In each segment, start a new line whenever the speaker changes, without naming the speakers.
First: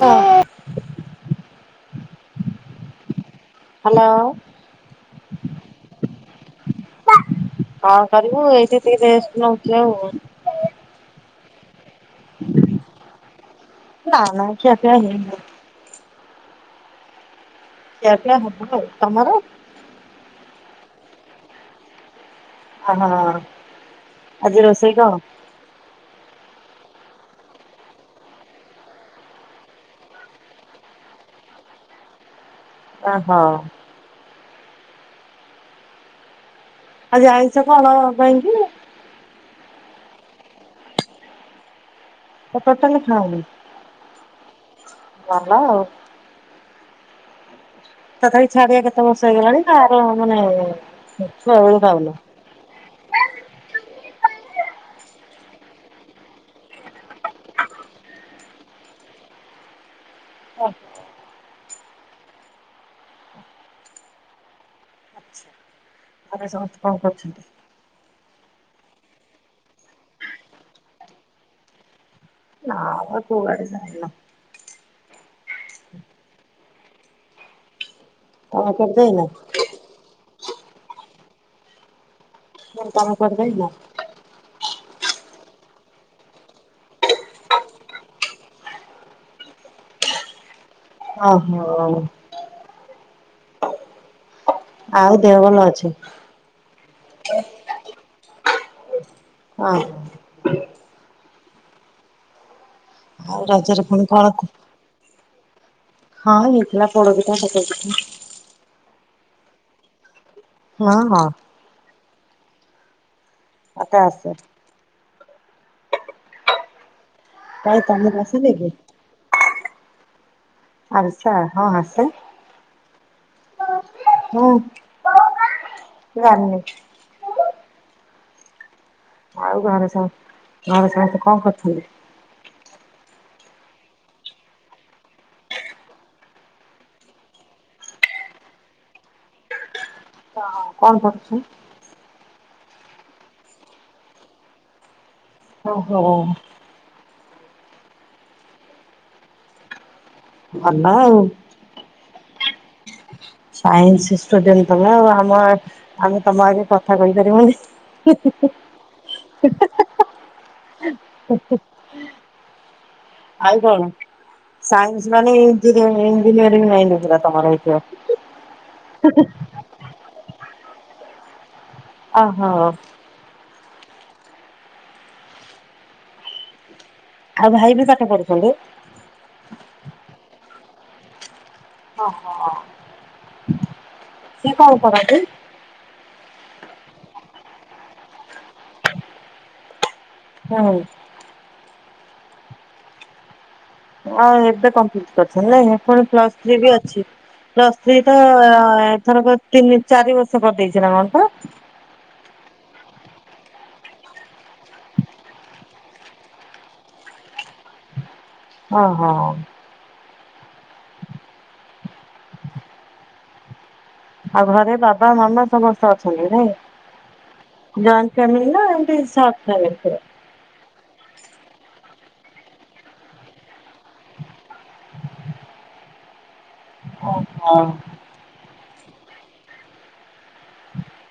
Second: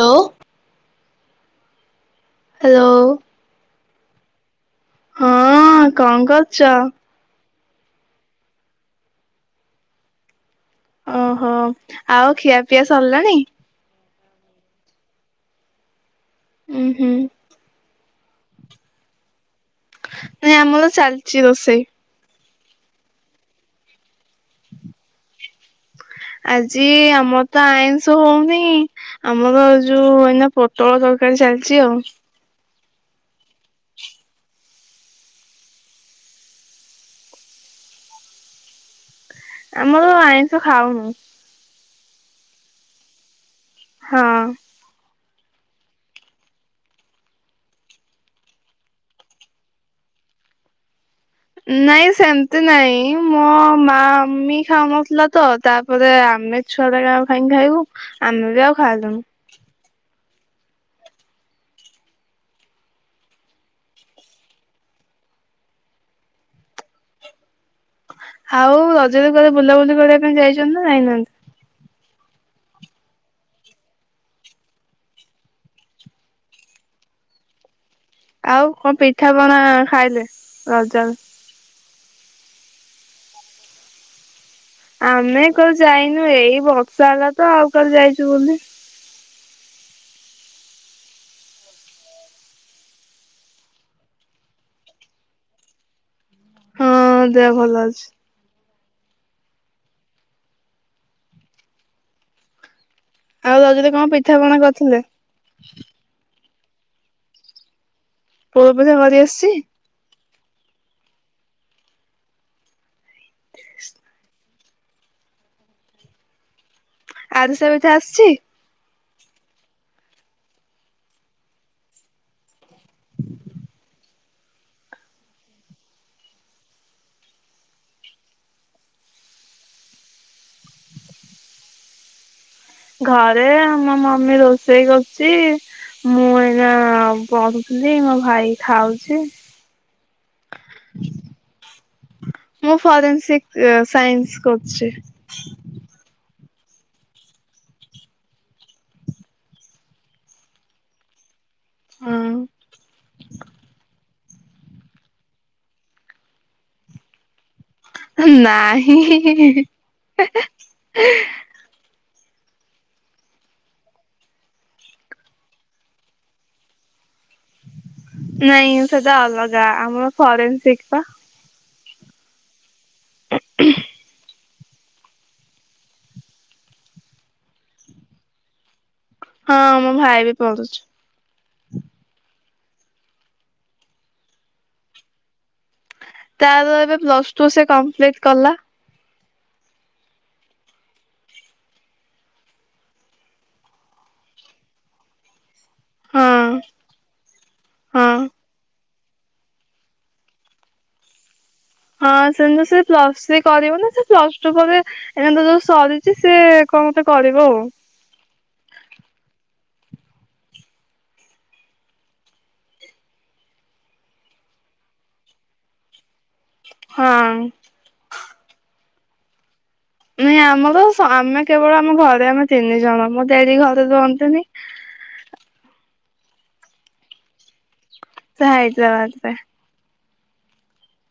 ହ
hello
hello
ଚା
କଣ କରିବୁ ଏଇଠି ଟିକେ ନଉଥିଲେ ଆଉ
ଓହୋ ଆଉ ଖିଆ ପିଆ ସରିଲାଣି
ନା ନା ସେଆ ପ
ହୁଁ ହୁଁ
କେ କ ହବ ତମର
ନାଇଁ ଆମଳ ଚାଲଛି ତସଇ
ଅ ହୋ ଆଜି ରୋଷେଇ କ
ଆଜି ଆମର ତ ଆଇନଷ ହଉନି ଆମର ଯୋଉ ଏଇନା ପୋଟଳ ତରକାରୀ ଚାଲିଛି ଆଉ
ଓ ହୋ ଆଉ ଯାାଇଛ କଣ କାହିଁକି
ଆମର ଆଇଁଷ ଖାଉନୁ
ପ ଟୋଟ ଲ ଖାଣନ୍ତି
ହଁ
ଭଲ ତତ ବି ଛାଡିଆ କେତ ବସେଇ ଗଲାଣି ଖାର ମାନେ ଛୁଆ ବେଳୁ
ନାଇଁ
ଖାଉନ?
ସେମତି ନାଇଁ ମୋ ମା ମମି ଖାଉନଥିଲା ତ ତାପରେ ଆମେ ଛୁଆ ଟାଉ ଖାଇକି ଖାଇବୁ ଆମେ ବି ଆଉ ଖାଉ ଚାଲୁ
ହ ଆରେ ସମସ୍ତେ କଣ କରୁଛନ୍ତି
ଆଉ ରଜରେ କରେ ବୁଲାବୁଲି କରିବା ପାଇଁ ଯାଇଛନ୍ତି ନା ନାଇଁନାହାନ୍ତି
ନ ଆ ପବାରେ ସାଇନ [inaudible]
ଆଉ
ତମେ କୁଆଡେ
କଣ
ଯାଇନ?
ପିଠାପଣା ଖାଇଲେ ରଜରେ?
କ କାମ କରଦାଇ ନା
ଆମେ କାଲି ଯାଇନୁ ଏଇ ବର୍ଷା ହେଲା ତ ଆଉ କାଲି ଯାଇଛୁ ବୋଲି
ଓ ହୋ। ଆଉ ଦେହ ଭଲ ଅଛି?
ହଁ ଦେ ଭଲ ଅଛି।
ହଁ। ଆଉ ରାଜାର
ରଜରେ
କଣ କଣ?
ପିଠା ପଣା କରିଥିଲେ?
[inaudible] ହଁ ନାଁ ପୋଡା ପିଠା କରିଦେବି।
ପପଜା କରି ଆସିଛି
ହଁ ହଁ ଆତେ ଆସ
ଆଜି ସେ
କାଇଁ
ଏଠ
ତମକୁ
ଆସିଛି?
ଆସେନି ଆଛା ହଁ ଆସେ। ହୁଁ। [inaudible] ଆଉ ଗାଁରେ ସାଙ୍ଗ ଗାରେ ସାଙ୍ଗ ତ କଣ କରିୁଛନ୍ତି?
ଘରେ ଆମ ମମି ରୋଷେଇ କରୁଛି ମୁଁ ଏ ନା ବ ଦେଇ ମୋ ଭାଇ ଖାଉଛି
ହ କଣ କରୁଛ?
ମୁଁ ଫରେନ୍ସିକ ସାଇନ୍ସ କରୁଛି।
ଓହୋ। ଭଲ ଆଉ।
ହୁଁ। [inaudible]
ସାଇନ୍ସ ଷ୍ଟୁଡେଣ୍ଟ ତମେ ଆଉ ଆମ ଆମେ ତମ ଆଗେ କଥା କହିପାରିବୁନି।
ନାହିଁ।
[inaudible] ଆଉ କଣ ସାଇନ୍ସ ମାନେଇ ଇଞ୍ଜିନିୟରିଂ [unintelligible] ପୁରା ତମର ହେଇଥିବ।
ନାଇଁ ସେଟା ଅଲଗା ଆମର ଫରେନସିକ୍ ପା।
ଓ ହୋ।
[inaudible]
ଆଉ ଭାଇ ବି ପାଠ ପଢୁଛନ୍ତି?
ହଁ ମୋ ଭାଇ ବି ପଢୁଛି।
ଓ ହୋ [inaudible] ସେ କଣ କରନ୍ତି।
ତା ଏବେ ପ୍ଲସ ଟୁ ସେ କମ୍ପ୍ଲିଟି କଲା।
ହୁଁ। ହଁ ଏବେ କମ୍ପ୍ଲିଟ୍ କରିଛି ନାଇଁ। ଫୁଣି
ହଁ
ପ୍ଲସ୍ ଥ୍ରୀ ବି ଅଛି ପ୍ଲସ୍ ଥ୍ରୀ ତ
ହଁ।
ଏଥରକ ତିନି ଚାରି ବର୍ଷ କରିଦେଇଛି ନା କଣ ପା।
ହଁ ସେମିତି ସେ ପ୍ଲସ ଥ୍ରୀ କରିବ ନା ସେ ପ୍ଲସ ଟୁ ପରେ ଏନା ଯୋଉ ସରିଛି ସେ। ହୋଉ ମତେ କରିବ ଆଉ।
ଓ ହୋଉ। ଆଉ ଘରେ ବାବା ମାମା ସମସ୍ତେ ଅ ଛନ୍ତି
ହଁ।
ନାଇଁ ଜଏଣ୍ଟ ଫ୍ୟାମିଲି ନା ଏମତି ସଟ ଫ୍ୟାମିଲି? ପୁରା?
ନାଇଁ ଆମର ଆମେ କେବଳ ଆମ ଘରେ ଆମେ ତିନି ଜଣ ମୋ ଜେଜୀ ଘରେ ରୁହଁନ୍ତି ନି। [inaudible]
ଓ ହ।
ହାଇଦ୍ରାବାଦ ରେ।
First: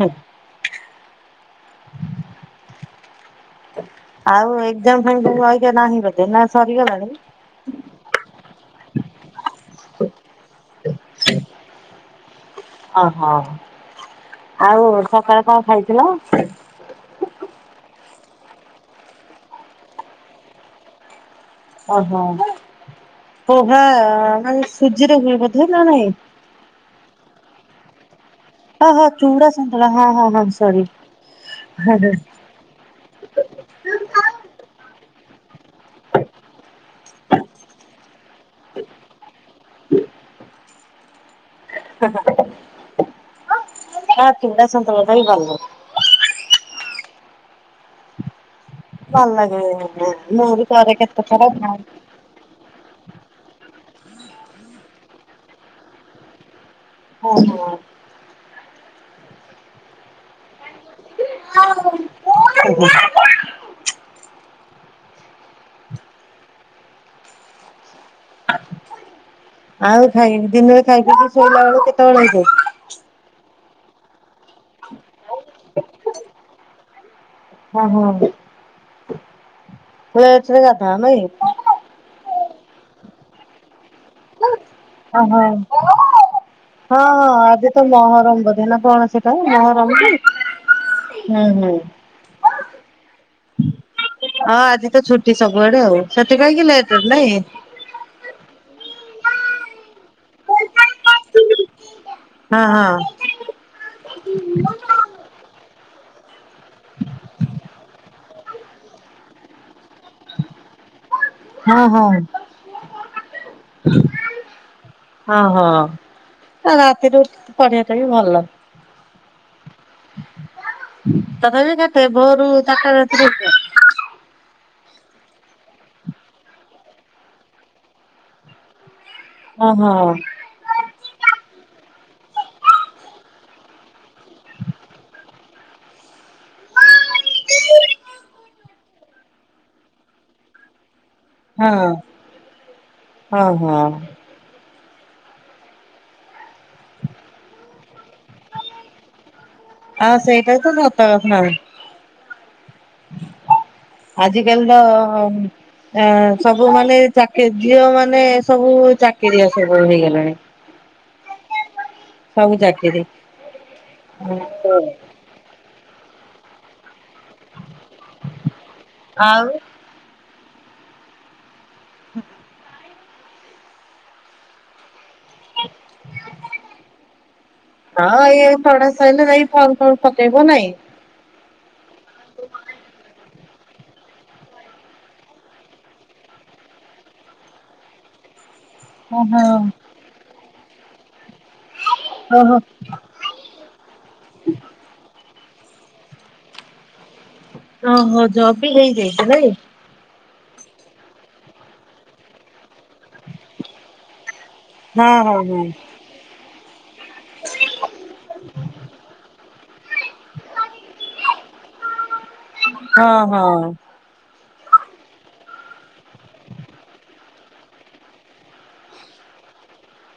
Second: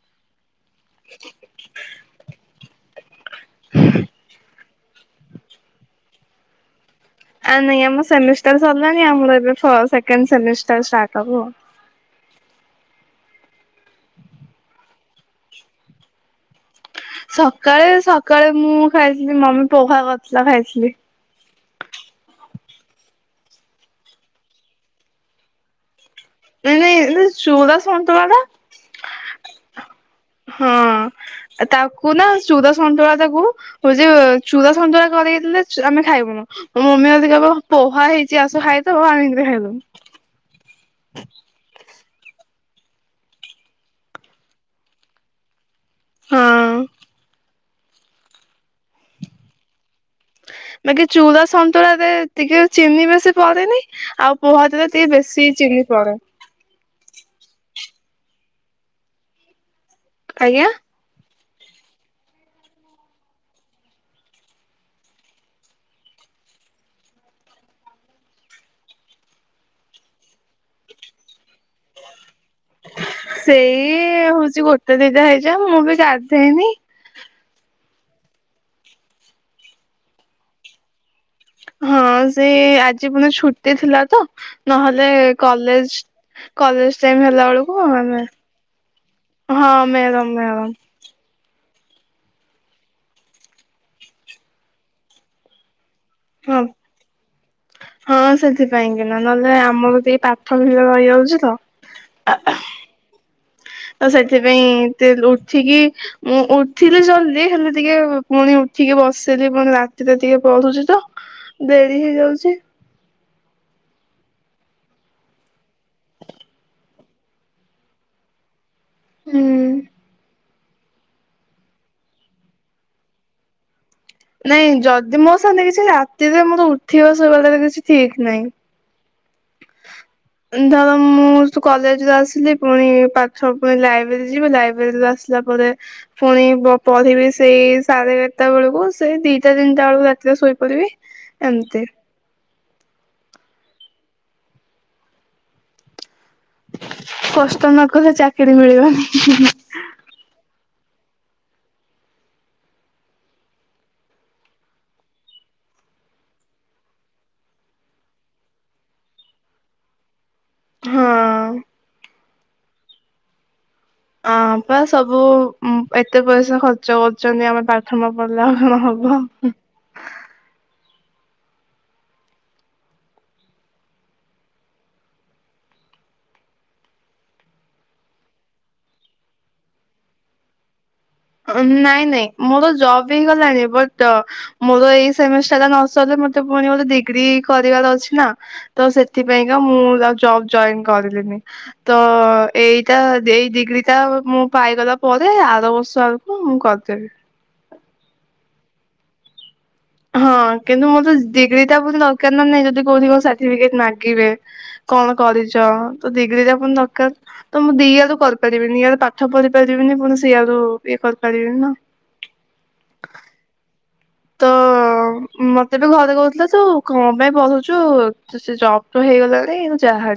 ହୁଁ।
[inaudible]
[inaudible] ଆଉ ଏଜାମ [unintelligible] ନାହିଁ। [unintelligible] ସରିଗଲାଣି
ଆ ନାଇ ଆମ ସମେ। ସାରିଲାଣି ଆମର ଏବେ ସେକେଣ୍ଡ ସେମିଷ୍ଟାର୍ ଷ୍ଟାର୍ଟ ହବ।
ଓହୋ ଆଉ ସକାଳେ କଣ ଖାଇଥିଲ?
ସକାଳେ ସକାଳେ ମୁଁ ଖାଇଥିଲି ମମି ପୋହା କରିଥିଲା ଖାଇଥିଲି।
ଓହୋ ପୋହା ସୁଝିରେ ବୋଧେ ନା ନାଇଁ।
ନାଇଁ ଚୁଡା ସନ୍ତୁଳା ଟା।
ହ ହୋ ଚୁଡା ସନ୍ତଳା ହଁ ହଁ ହଁ ସରି।
ହଁ ତାକୁ ନା ଚୁଡା ସନ୍ତୁଳା ତାକୁ ହୋଉଛି ଚୁଡା ସନ୍ତୁଳା। ଘରେ ହେଥିଲେଲେ ଆମେ ଖାଇବୁନୁ ମୋ ମମି ଯଦି କହିବ ପୋହା ହେଇଛି ଆସ ଖାଇ ତ ଆମେ ଏମିତିରେ ଖାଇଦୋବୁ। [unintelligible] [inaudible]
ହଁ ଚୁଡା ସନ୍ତୁଳା ଟା ବି ଭଲ।
ହଁ।
ଭଲ ଲାଗେ ମୁଁ ବି କରେ
ବାକି ଚୁଡା
କେତେଥର ଖାଏ।
ସନ୍ତୁଳା ରେ ଟିକେ ଚିନି ବେଶୀ। ବେସି ପଡନି ଆଉ [unintelligible] ପୁହା ତରେ ଟିକେ ବେଶୀ ଚିହ୍ନି ପଡ଼େ
ଓ ହୋ।
ଆଜ୍ଞା।
[inaudible] ଆଉ ଖାଇକି ଦିନରେ ଖାଇକିି ଶୋଇଲା ବେଳକୁ କେତେବେଳେ ହେଇଯାଏ।
ସେଇ ହଉଛି ଗୋଟେ ଦିଇଟା ହେଇଯାଏ ମୁଁ ବି ଗାଧେଇନି।
ହୁଁ ହୁଁ, ପୁଇ ଆଉଥରେ ଗାଧାଅ ନାଇକି।
ହଁ ସେ ଆଜି ପୁଣି ଛୁଟି ଥିଲା ତ ନହେଲେ
ଓହୋ।
କଲେଜ କଲେଜ
ହଁ
ଟାଇମ
ହଁ
ହେଲା
ଆଜି
ବେଳକୁ
ତ
ଆମେ
ମହରମ ବୋଧେ ନା କଣ ସେଟା
ହଁ
ମହରମ କି
ମ୍ୟାଡ଼ାମ ମ୍ୟାଡ଼ାମ
ହୁଁ ହୁଁ, ହଁ ଆଜି ତ ଛୁଟି ସବୁଆଡେ ଆଉ ସେଠ
ହଁ
କାଇଁକି ଲେଟ ନାଇକି
କଁ ନହେଲେ ଆମର ଟ ପାଥ ଭିଜ ରହିଯାଉଛି ତ
ହଁ ହଁ,
ତ ସେଥିପାଇଁ ଏତେ ଉଠିକି ମୁଁ ଉଠିଲି ଜଲ୍ଦି ହେଲେ ଟିକେ ପୁଣି ଉଠିକି ବସିଲି ପୁଣି ରାତିରେ ଟିକେ ପଢ଼ୁଛିତ ଡେରି ହେଇଯାଉଛି।
ହ [inaudible] ଓହୋ ରାତିରୁ ପରଢିବା ଟା ବି ଭଲ
ହୁଁ,
ତଥାପି କେତେ ଭୋରୁ ତାରଟା ରାତିରୁ ଉଠେ।
ନାଇଁ ଯଦି ମୋ ସାଙ୍ଗେ କିଛି ରାତିରେ ମୋତେ ଉଠିବ ଶୋଇବାଳ କିଛି ଠିକ ନାହିଁ।
ହ ହଁ,
ଧର ମୁଁ, ତୁ କଲେଜରେ ଆସିଲି ପୁଣି ପାଠ ପୁଣି ଲାଇବ୍ରେରୀ ଯିବି ଲାଇବ୍ରେରୀରୁୁ ଆସିଲା ପରେ ପୁଣି ପଢିବି ସେଇ ସାଢେ ଏାରଟା ବେଳକୁ ସେଇ ଦିଟା ତିନିଟା ବେଳକୁ ରାତିରେ ଶୋଇପଡ଼ିବି।
ହଁ ହଁ ହଁ,
କଷ୍ଟ ନ କଲେ ଚାକିରି ମିଳିବନି।
ହଁ ହଁ, ଆଜିିକାଲି ତ ଏ ସବୁ ମାନେ ଚାକି ଝିଅ ମାନେ ସବୁ ଚାକିରିଆ ସବୁ ହେଇଗଲାଣି
ହୁଁ ଉଁ
ସବୁ ଚାକିରି
ଅ ବା ସବୁ ଏତେ ପଇସା ଖର୍ଚ୍ଚ କରୁଛନ୍ତି ଆମେ ପ୍ରଥମ ପିଲା ନ ହବ
ଆଉ ହୁଁ। ଆ [inaudible] ହଁ ଏଇ ଥଡ ସରିଲେ ଯାଇଁ ଫର୍ମ ଫର୍ମ ପକେଇବ ନାଇଁ
ନାଇଁ ନାଇଁ ମୋର ଜବ୍ ହେଇଗଲା ବ ମୋର ଏଇ ସେମିଷ୍ଟାର ଟା ନ ସରିଲେ, ମତେ ପୁଣି ଗୋଟେ ଡିଗ୍ରୀ କରିବାର ଅଛି ନା ତ
ଓହୋ
ସେଥିପାଇଁକା ମୁଁ ଜବ ଜଏନ୍ କରିଲିନି ତ
ଓହୋ
ଏଇଟା ଏଇ ଡିଗ୍ରୀ ଟା ମୁଁ ପାଇଗଲା ପରେ ଆର ବର୍ଷ ମୁଁ କରିଦେବି।
ଓହୋ ଜବ ବି ହେଇଯାଇଥିଲା ନାଇଁ
ହଁ କିନ୍ତୁ ମୋ ତ ଡିଗ୍ରୀ ଟା ବ ଦରକାର ନା ନାହିଁ, ଯଦି କୋଉଠି ମୋ ସାର୍ଟିଫିକେଟ ମାଗିବେ କଣ
ହଁ ହଁ
କରିଛ ତ ଡିଗ୍ରୀରେ ପୁଣି ଦରକାର ତ, ମୁଁ ଦିଇଆଡୁ କରିପାରିବି ନିଆଡ ପାଠ ପଢ଼ିବି କରିବିନି, ପୁଣି ସେଆରୁ ଇଏ କରିପାରିବିନି ନା
ହଁ ହଁ।
ତ ମତେ ବି ଘରେ କହୁଥିଲେ, ତୁ କଣ ପାଇଁ ପଢୁଛୁ ସେ ଜବ ତ ହେଇଗଲାଣି ଯାହା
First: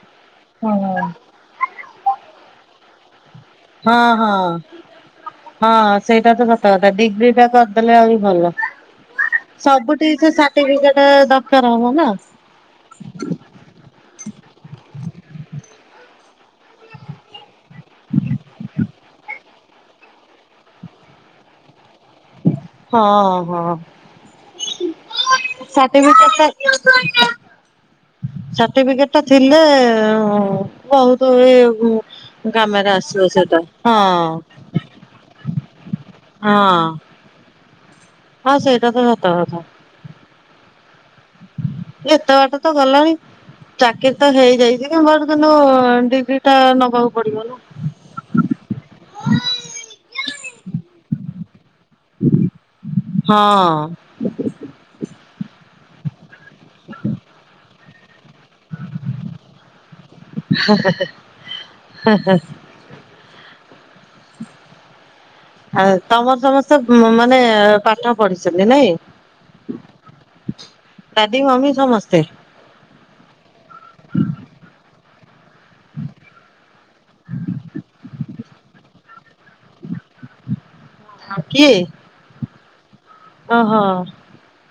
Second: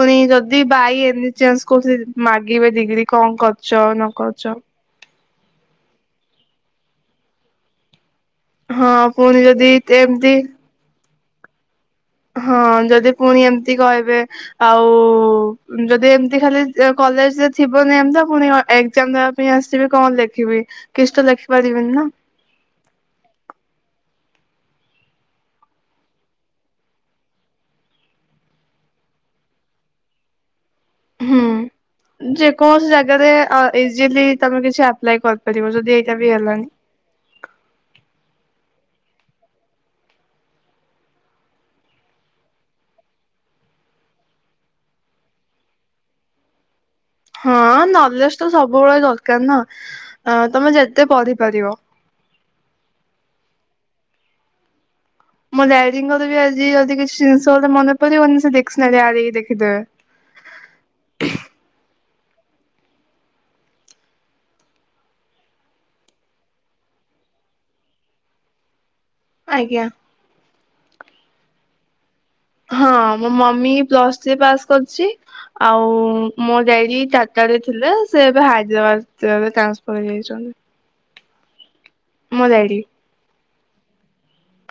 ପୁଣି ଯଦି
ହଁ ହଁ
ଭାଇ
ହଁ
ଏନି ଚାନ୍ସ କ ମାଗିବେ ଡିଗ୍ରୀ କଣ କରୁଛ ନ
ହଁ ହଁ
କରୁଛ
ହଁ ସେଇଟା ତ ସତ କଥା ଡିଗ୍ରୀ ଟା କରିଦେଲେ ଆଉ ଭଲ
ହଁ ପୁଣି ଯଦି
ସବୁଠି ସେ
ଏମିତି
ସାଠି ଫିକେଟ୍ ଦରକାର। ହବ ନା
ହଁ ଯଦି ପୁଣି ଏମିତି କହିବେ। ଆଉ ଯଦି ଏମିତି ଖାଲି କଲେଜରେ ଥିବନି ଏମିତି ପୁଣି ଏଗ୍ଜାମ। ପାଇଁ ଆସିବେ କଣ ଲେଖିବି କିଛି ଲେଖି ପାରିବିନି ନା।
ହଁ ହଁ। ସାଠି ଟିକେଟ୍ ଟା [unintelligible] ସାର୍ଟିଫିକେଟ ଟା ଥିଲେ। ବହୁତ
ହୁଁ
ଏ
ଯେ କୌଣସି
କାମରେ ଆସିବ
ଜାଗାରେ
ସେଇଟା
ଆ
ହଁ
ଇଜିଲି ତମେ କିଛି ଆପ୍ଲାଏ କରି। ପାରିବ ଯଦି। ଏଇଟା ବି ହେଲାନି
ହଁ ହଁ ସେ ଏଇଟା ତ ସତକଥା। ଏତ ବାଟ ତ ଗଲାଣି। ଚାକିରି ତ ହେଇଯାଇଛି କି ମର କିନ୍ତୁ ଡିଗ୍ରୀ ଟା ନବାକୁ। ପଡିବ
ହଁ
ନା।
ନଲେଜ ତ ସବୁବେଳେ ଦରକାର ନା ତମେ ଯେତେ ପଢିପାରିବ।
ହଁ। [inaudible]
ମୁଁ ଡାଡିଙ୍କର ବି ଆଜି ଯଦି କିଛି ଜିନିଷ ଗୋଟେ ମନେପଡିବନି। ସେ ଦିକ୍ସ୍କନାରି ଆଡେଇକି ଦେଖିଦେବେ।
ହେ ହେ। ଆ ତମର ସମସ୍ତେ ମାନେ ପାଠ ପଢିଛନ୍ତି ନାଇଁ।
ଆଜ୍ଞା।
ଡାଡି ମମି ସମସ୍ତେ।
ହଁ ମୋ ମମି ପ୍ଲସ୍ ଥ୍ରୀ ପାସ୍ କରିଛି। ଆଉ ମୋ ଡାଡି ଟାଟା ରେ ଥିଲେ ସେ। ହାଇଦ୍ରାବାଦ ଟ୍ରାନ୍ସଫର୍ ହେଇଯାଇଛନ୍ତି।
କିଏ।
ମୋ ଡାଡ଼ି।
ଓହୋ।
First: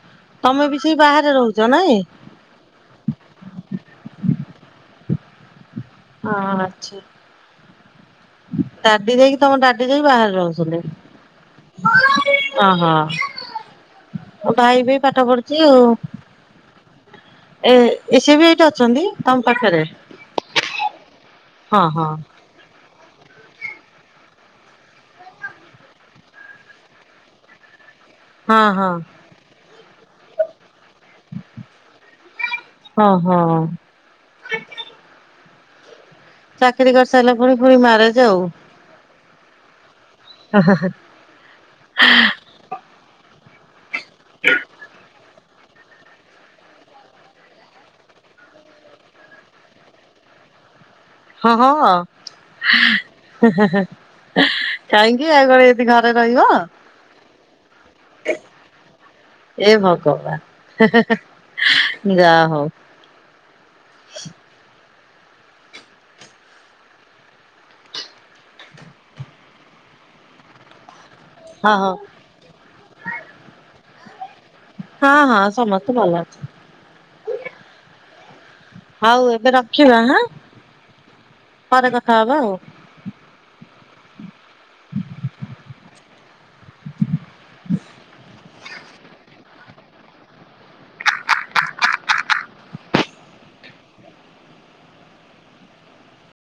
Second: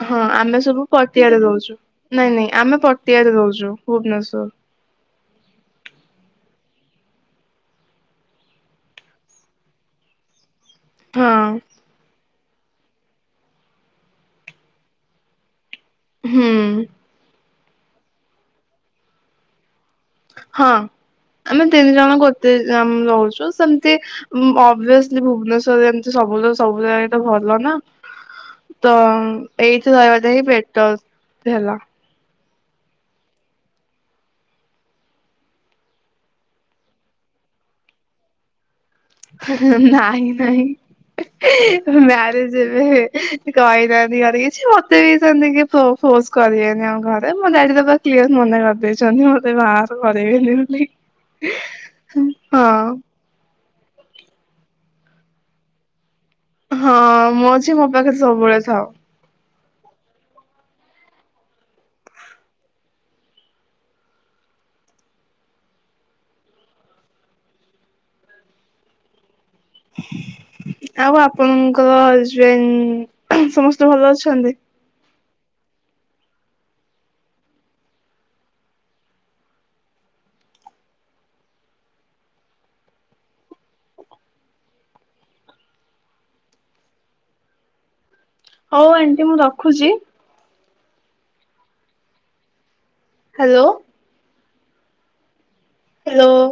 ହଁ ଆମେ
ତମେ ବି
ସବୁ
ସେଇ ବାହାରେ
ପଠିଆରେ
ରହୁଛ
ରହୁଛୁ ନାଇଁ ନାଇଁ ଆମେ ପଠିଆରେ ରହୁଛୁ ଭୁବନେଶ୍ଵର।
ହଁ ଛି ଡାଡି ଯାଇକି ତମ ଡାଡି ଯାଇକି ବାହାରେ ରହୁଛନ୍ତି।
ହଁ
[unintelligible] ଓହୋ ମୋ ଭାଇ ବି ପାଠ ପଢୁଛି ଆଉ।
ହୁଁ।
ଏ ଏସ ବି ଏଇଠି ଅଛନ୍ତି ତମ ପାଖରେ।
ହଁ ଆମେ
ହଁ
ତିନି
ହଁ
ଜଣ ଗୋଟେ ରହୁଛୁ ସେମିତି ଓଭିଅସଲି ଭୁବନେଶ୍ଵରରେ ଏମିତି ସବୁ ସବୁ ଜାଗା ଭଲ ନା।
ହଁ ହଁ।
ତ ଏଇଠି ରହିବାଟା ହିଁ ବେଟର ହେଲା।
ହଁ ହଁ। ଚାକିରି କରିସାରିଲା ପରେ ପୁଣି ମାରେଜ ଆଉ।
ନାଇଁ ନାଇଁ ମାରେଜ ଏବେ କହିନା [unintelligible] ମତେ ବି। ସେମତି କେହି ଫୋର୍ସ ଫୋର୍ସ କରିବେନି ଆମ ଘରେ, ମୋ ଡ଼ାଡ଼ି ତ ପୁରା କ୍ଲିୟର ମନା କରିଦେଇଛନ୍ତି ମତେ ବାହାଘର କର [unintelligible]
ହଁ ହଁ କାଇହିଁକି ଆଉ କଣ ଏଇଠି ଘର
ହଁ ମୋ ଝିଅ ମୋ ପାଖରେ ସବୁବେଳେ ଥାଉ।
ଏ ଭଗବାନ ଯା ହଉ। [unintelligible]
[unintelligible] ଆଉ
ହଁ ହଉ।
ଆପଣଙ୍କର ହଜବେଣ୍ଡ ସମସ୍ତେ ଭଲ ଅଛନ୍ତି?
ହଁ ହଁ ସମସ୍ତେ ଭଲ ଅଛ ହଉ ଏବେ ରଖିବା ହଁ। ପରେ କଥା ହବା ଆଉ।
[inaudible]
[unintelligible]
ହଉ ଆଣ୍ଟି ମୁଁ ରଖୁଛି। ହ୍ୟାଲୋ। ହ୍ୟାଲୋ।